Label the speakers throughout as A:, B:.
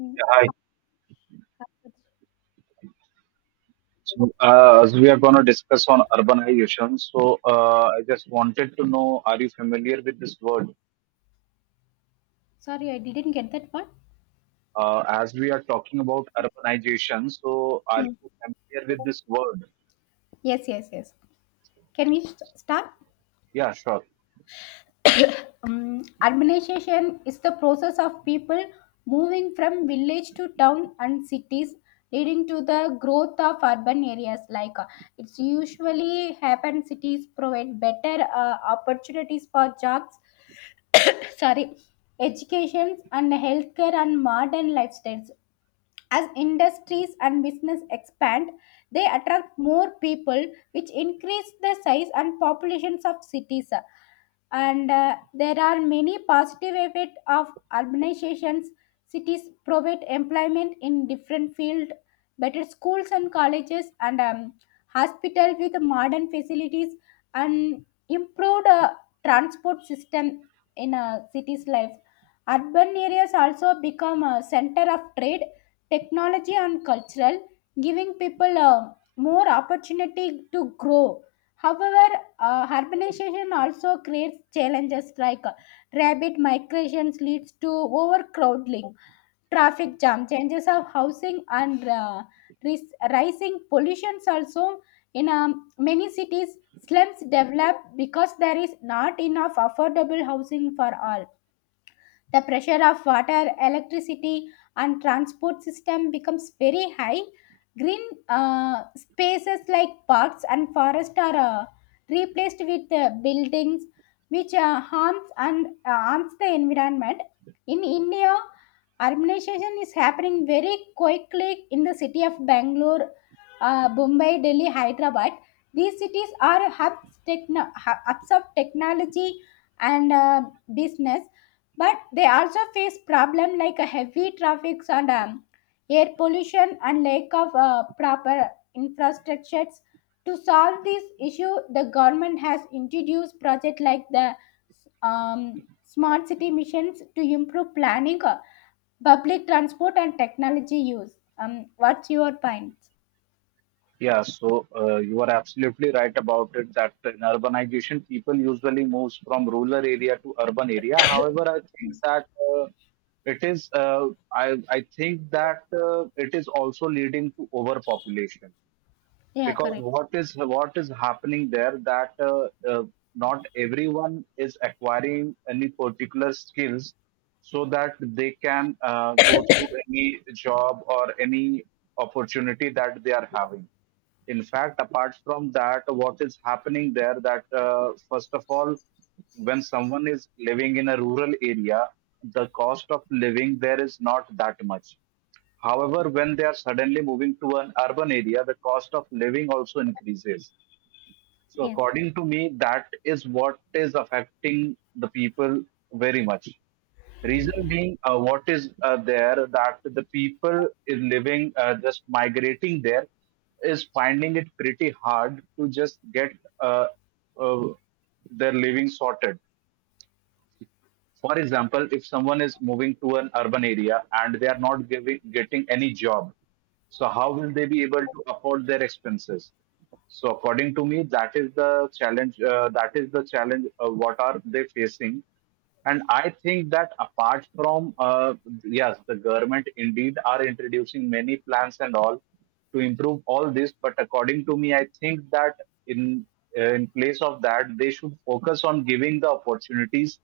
A: Mm.
B: Hi. So, as we are going to discuss on urbanization, I just wanted to know, are you familiar with this word?
A: Sorry, I didn't get that part.
B: As we are talking about urbanization, so are
A: Hmm.
B: you familiar with this word?
A: Yes, yes, yes. Can we start?
B: Yeah, sure.
A: Urbanization is the process of people moving from village to town and cities, leading to the growth of urban areas. It's usually happen, cities provide better opportunities for jobs, sorry, education and healthcare and modern lifestyles. As industries and business expand, they attract more people, which increase the size and populations of cities, and there are many positive effects of urbanizations. Cities provide employment in different fields, better schools and colleges, and hospital with modern facilities, and improved transport system. In a city's life, urban areas also become a center of trade, technology and cultural, giving people more opportunity to grow. However, urbanization also creates challenges like rapid migrations leads to overcrowding, traffic jam, changes of housing, and rising pollutions also. In many cities, slums develop because there is not enough affordable housing for all. The pressure of water, electricity, and transport system becomes very high. Green spaces like parks and forests are replaced with buildings, which harms the environment. In India, urbanization is happening very quickly in the city of Bangalore, Mumbai, Delhi, Hyderabad. These cities are hubs of technology and business, but they also face problem like a heavy traffic and air pollution and lack of proper infrastructures. To solve this issue, the government has introduced projects like the smart city missions to improve planning, public transport and technology use. What's your point?
B: Yeah, so you are absolutely right about it that in urbanization, people usually moves from rural area to urban area. However, I think
A: Yes.
B: that it is I think that it is also leading to overpopulation
A: Yeah,
B: because
A: correct.
B: what is happening there that not everyone is acquiring any particular skills so that they can go through any job or any opportunity that they are having. In fact, apart from that, what is happening there that first of all, when someone is living in a rural area, the cost of living there is not that much. However, when they are suddenly moving to an urban area, the cost of living also increases. So,
A: Yes.
B: according to me, that is what is affecting the people very much. Reason being, what is there that the people is living, just migrating there, is finding it pretty hard to just get uh, uh, their living sorted. For example, if someone is moving to an urban area and they are not giving, getting any job, so how will they be able to afford their expenses? So according to me, that is the challenge. That is the challenge. What are they facing? And I think that apart from yes, the government indeed are introducing many plans and all to improve all this. But according to me, I think that in in place of that, they should focus on giving the opportunities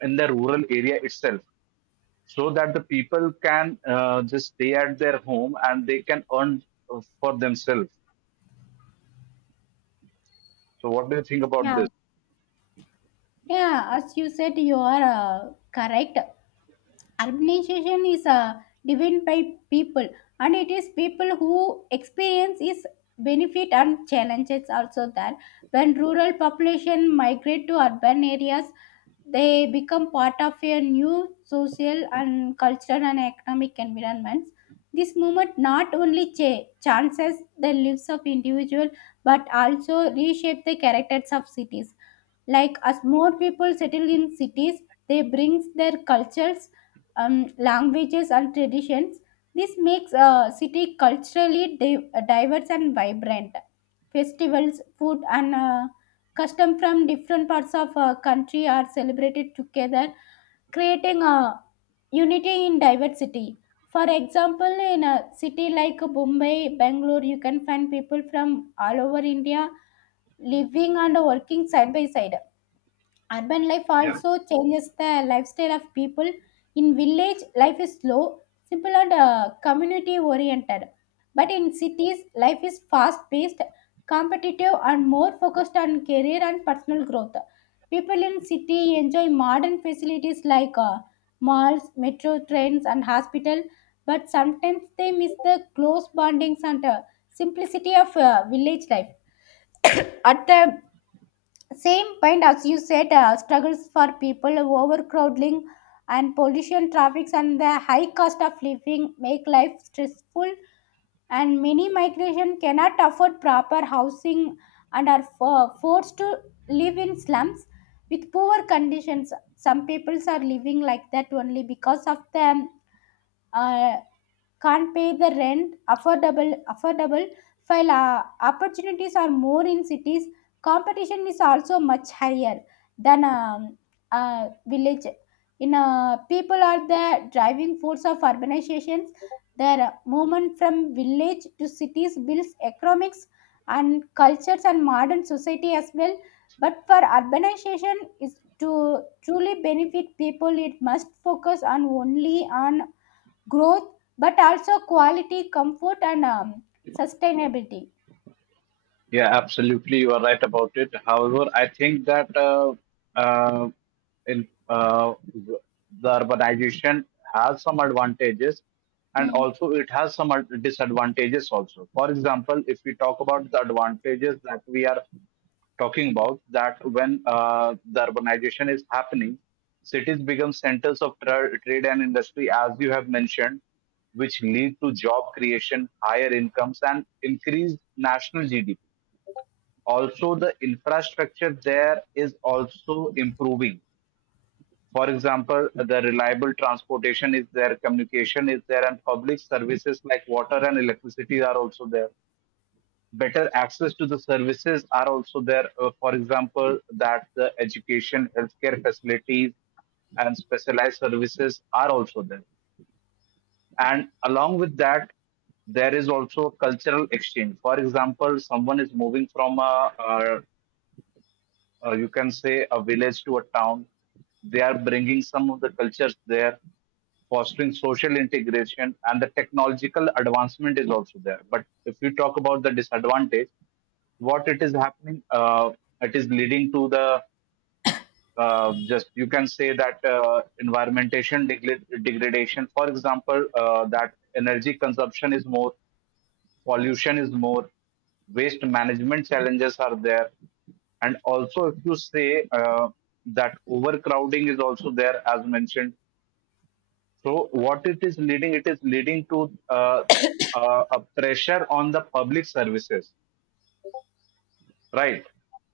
B: in the rural area itself so that the people can just stay at their home and they can earn for themselves. So, what do you think about
A: Yeah.
B: this?
A: Yeah, as you said, you are correct. Urbanization is driven by people, and it is people who experience its benefit and challenges also there. When rural population migrate to urban areas, they become part of a new social and cultural and economic environments. This movement not only chances the lives of individual, but also reshape the characters of cities. Like as more people settle in cities, they brings their cultures, languages and traditions. This makes a city culturally diverse and vibrant. Festivals, food, and custom from different parts of a country are celebrated together, creating a unity in diversity. For example, in a city like Mumbai, Bangalore, you can find people from all over India living and working side by side. Urban life
B: Yeah.
A: also changes the lifestyle of people. In village, life is slow, simple, and community oriented. But in cities, life is fast paced, competitive, and more focused on career and personal growth. People in city enjoy modern facilities like malls, metro trains, and hospital. But sometimes they miss the close bondings and simplicity of village life. At the same point, as you said, struggles for people, overcrowding and pollution, traffics and the high cost of living make life stressful, and many migration cannot afford proper housing and are forced to live in slums with poor conditions. Some peoples are living like that only because of the uh, can't pay the rent affordable. While opportunities are more in cities, competition is also much higher than a village. In people are the driving force of urbanizations, their movement from village to cities builds economics and cultures and modern society as well. But for urbanization is to truly benefit people, it must focus on only on growth, but also quality, comfort, and sustainability.
B: Yeah, absolutely. You are right about it. However, I think that uh, in uh, w- the urbanization has some advantages, and
A: Hmm.
B: also it has some disadvantages also. For example, if we talk about the advantages that we are talking about, that when the urbanization is happening, cities become centers of trade and industry, as you have mentioned, which lead to job creation, higher incomes, and increased national GDP. Also, the infrastructure there is also improving. For example, the reliable transportation is there, communication is there, and public services like water and electricity are also there. Better access to the services are also there. For example, that the education, healthcare facilities, and specialized services are also there. And along with that, there is also cultural exchange. For example, someone is moving from you can say a village to a town. They are bringing some of the cultures there, fostering social integration, and the technological advancement is also there. But if you talk about the disadvantage, what it is happening, it is leading to the just you can say that degradation. For example, that energy consumption is more, pollution is more, waste management challenges are there, and also if you say that overcrowding is also there as mentioned. So what it is leading to a pressure on the public services, right?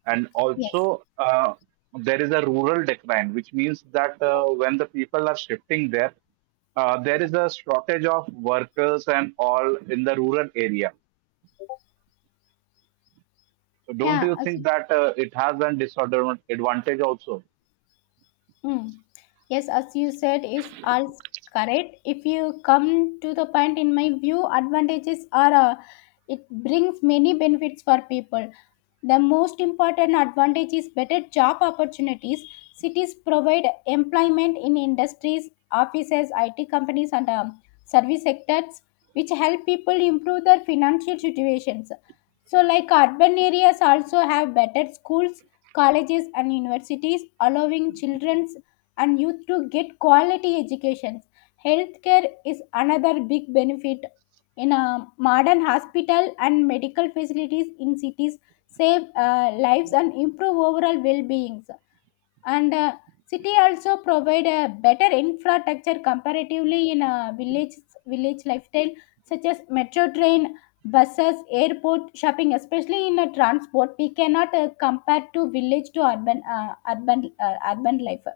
B: And
A: Yes.
B: also there is a rural decline, which means that when the people are shifting there, there is a shortage of workers and all in the rural area. So don't
A: Yeah.
B: you
A: As,
B: think that it has an disadvantage also?
A: hmm. Yes, as you said, is all correct. If you come to the point, in my view, advantages are, it brings many benefits for people. The most important advantage is better job opportunities. Cities provide employment in industries, offices, IT companies, and service sectors, which help people improve their financial situations. So, like urban areas also have better schools, colleges, and universities, allowing children and youth to get quality educations. Healthcare is another big benefit. In a modern hospital and medical facilities in cities save lives and improve overall well-being, and city also provide a better infrastructure comparatively in village, village lifestyle, such as metro train, buses, airport, shopping. Especially in transport, we cannot compare to village to urban urban life.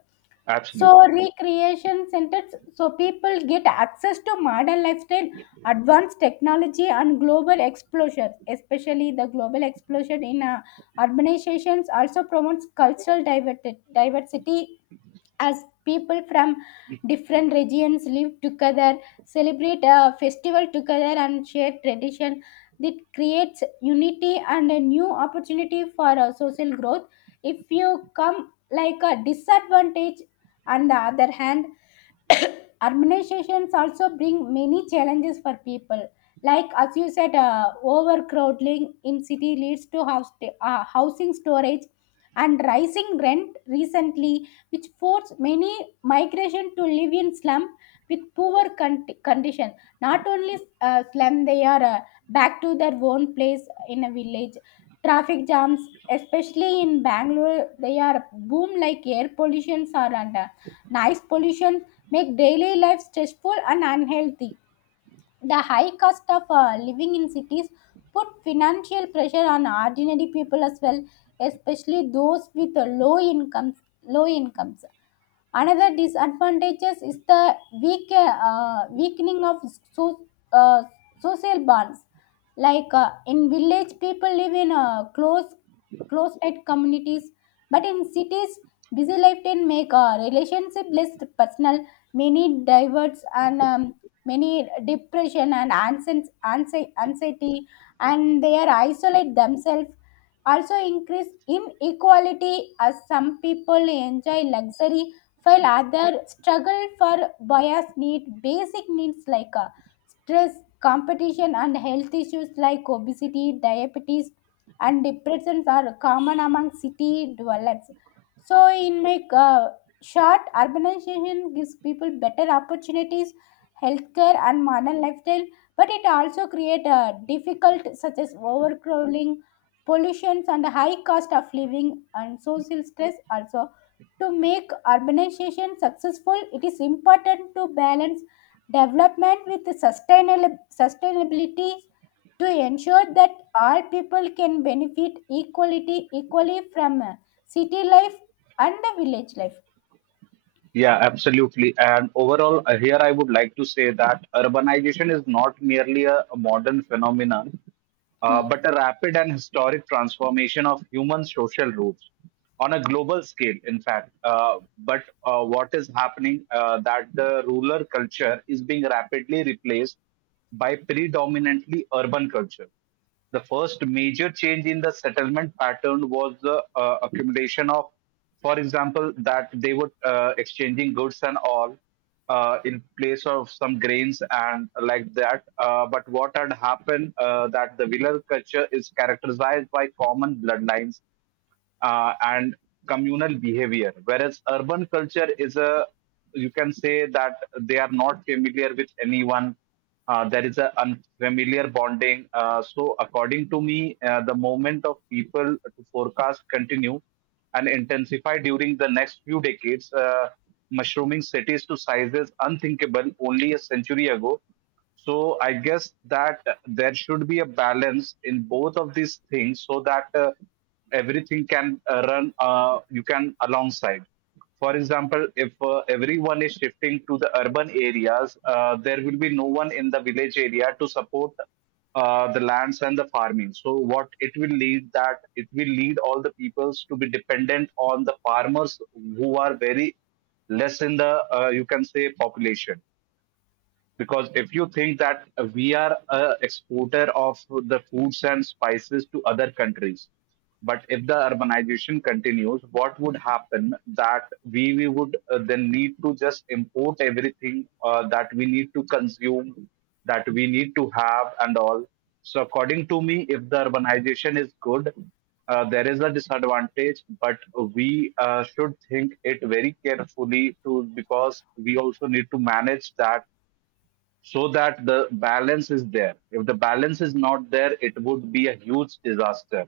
A: So
B: Absolutely.
A: recreation centers, so people get access to modern lifestyle, advanced technology, and global exposure. Especially the global explosion in urbanizations also promotes diversity, as people from different regions live together, celebrate a festival together, and share tradition. That creates unity and a new opportunity for social growth. If you come like a disadvantage, on the other hand, urbanizations also bring many challenges for people. Like as you said, overcrowding in city leads to house housing storage and rising rent recently, which force many migration to live in slum with condition. Not only slum, they are back to their own place in a village. Traffic jams, especially in Bangalore, they are boom like air pollutions are under. Noise pollution make daily life stressful and unhealthy. The high cost of living in cities put financial pressure on ordinary people as well, especially those with low incomes. Low incomes. Another disadvantages is the weakening of so, uh, social bonds. Like in village, people live in close-knit communities, but in cities, busy life can make a relationship less personal. Many diverts and many depression and anxiety, and they are isolate themselves, also increase inequality as some people enjoy luxury while others struggle for bias need basic needs like, stress, competition and health issues like obesity, diabetes and depression are common among city dwellers. So, in my short, urbanization gives people better opportunities, healthcare and modern lifestyle, but it also creates a difficult such as overcrowding, pollution, and the high cost of living and social stress also. To make urbanization successful, it is important to balance development with sustainable sustainability, to ensure that all people can benefit equality equally from city life and the village life.
B: Yeah, absolutely. And overall, here I would like to say that urbanization is not merely a modern phenomenon,
A: Hmm.
B: but a rapid and historic transformation of human social roots on a global scale, in fact. But what is happening that the rural culture is being rapidly replaced by predominantly urban culture. The first major change in the settlement pattern was the accumulation of, for example, that they were exchanging goods and all in place of some grains and like that. But what had happened that the village culture is characterized by common bloodlines and communal behavior, whereas urban culture is, a you can say that they are not familiar with anyone. There is a unfamiliar bonding. So, according to me, the moment of people to forecast continue and intensify during the next few decades, mushrooming cities to sizes unthinkable only a century ago. So I guess that there should be a balance in both of these things so that everything can run, you can alongside. For example, if everyone is shifting to the urban areas, there will be no one in the village area to support the lands and the farming. So what it will lead that it will lead all the peoples to be dependent on the farmers who are very less in the you can say population. Because if you think that we are a exporter of the foods and spices to other countries, but if the urbanization continues, what would happen that we would then need to just import everything that we need to consume, that we need to have, and all. So, according to me, if the urbanization is good, there is a disadvantage, but we should think it very carefully to because we also need to manage that so that the balance is there. If the balance is not there, it would be a huge disaster.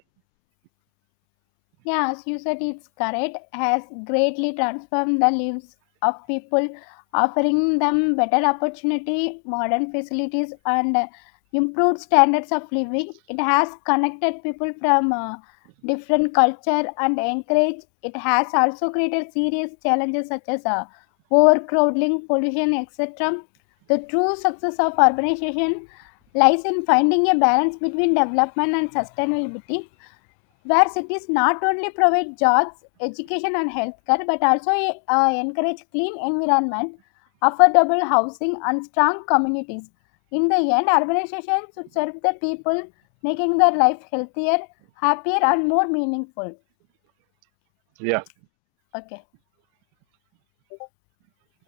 A: Yeah, as you said, it's correct, has greatly transformed the lives of people, offering them better opportunity, modern facilities, and improved standards of living. It has connected people from different culture and encouraged. It has also created serious challenges such as overcrowding, pollution, etc. The true success of urbanization lies in finding a balance between development and sustainability, where cities not only provide jobs, education, and healthcare, but also encourage clean environment, affordable housing, and strong communities. In the end, urbanization should serve the people, making their life healthier, happier, and more meaningful.
B: Yeah.
A: Okay.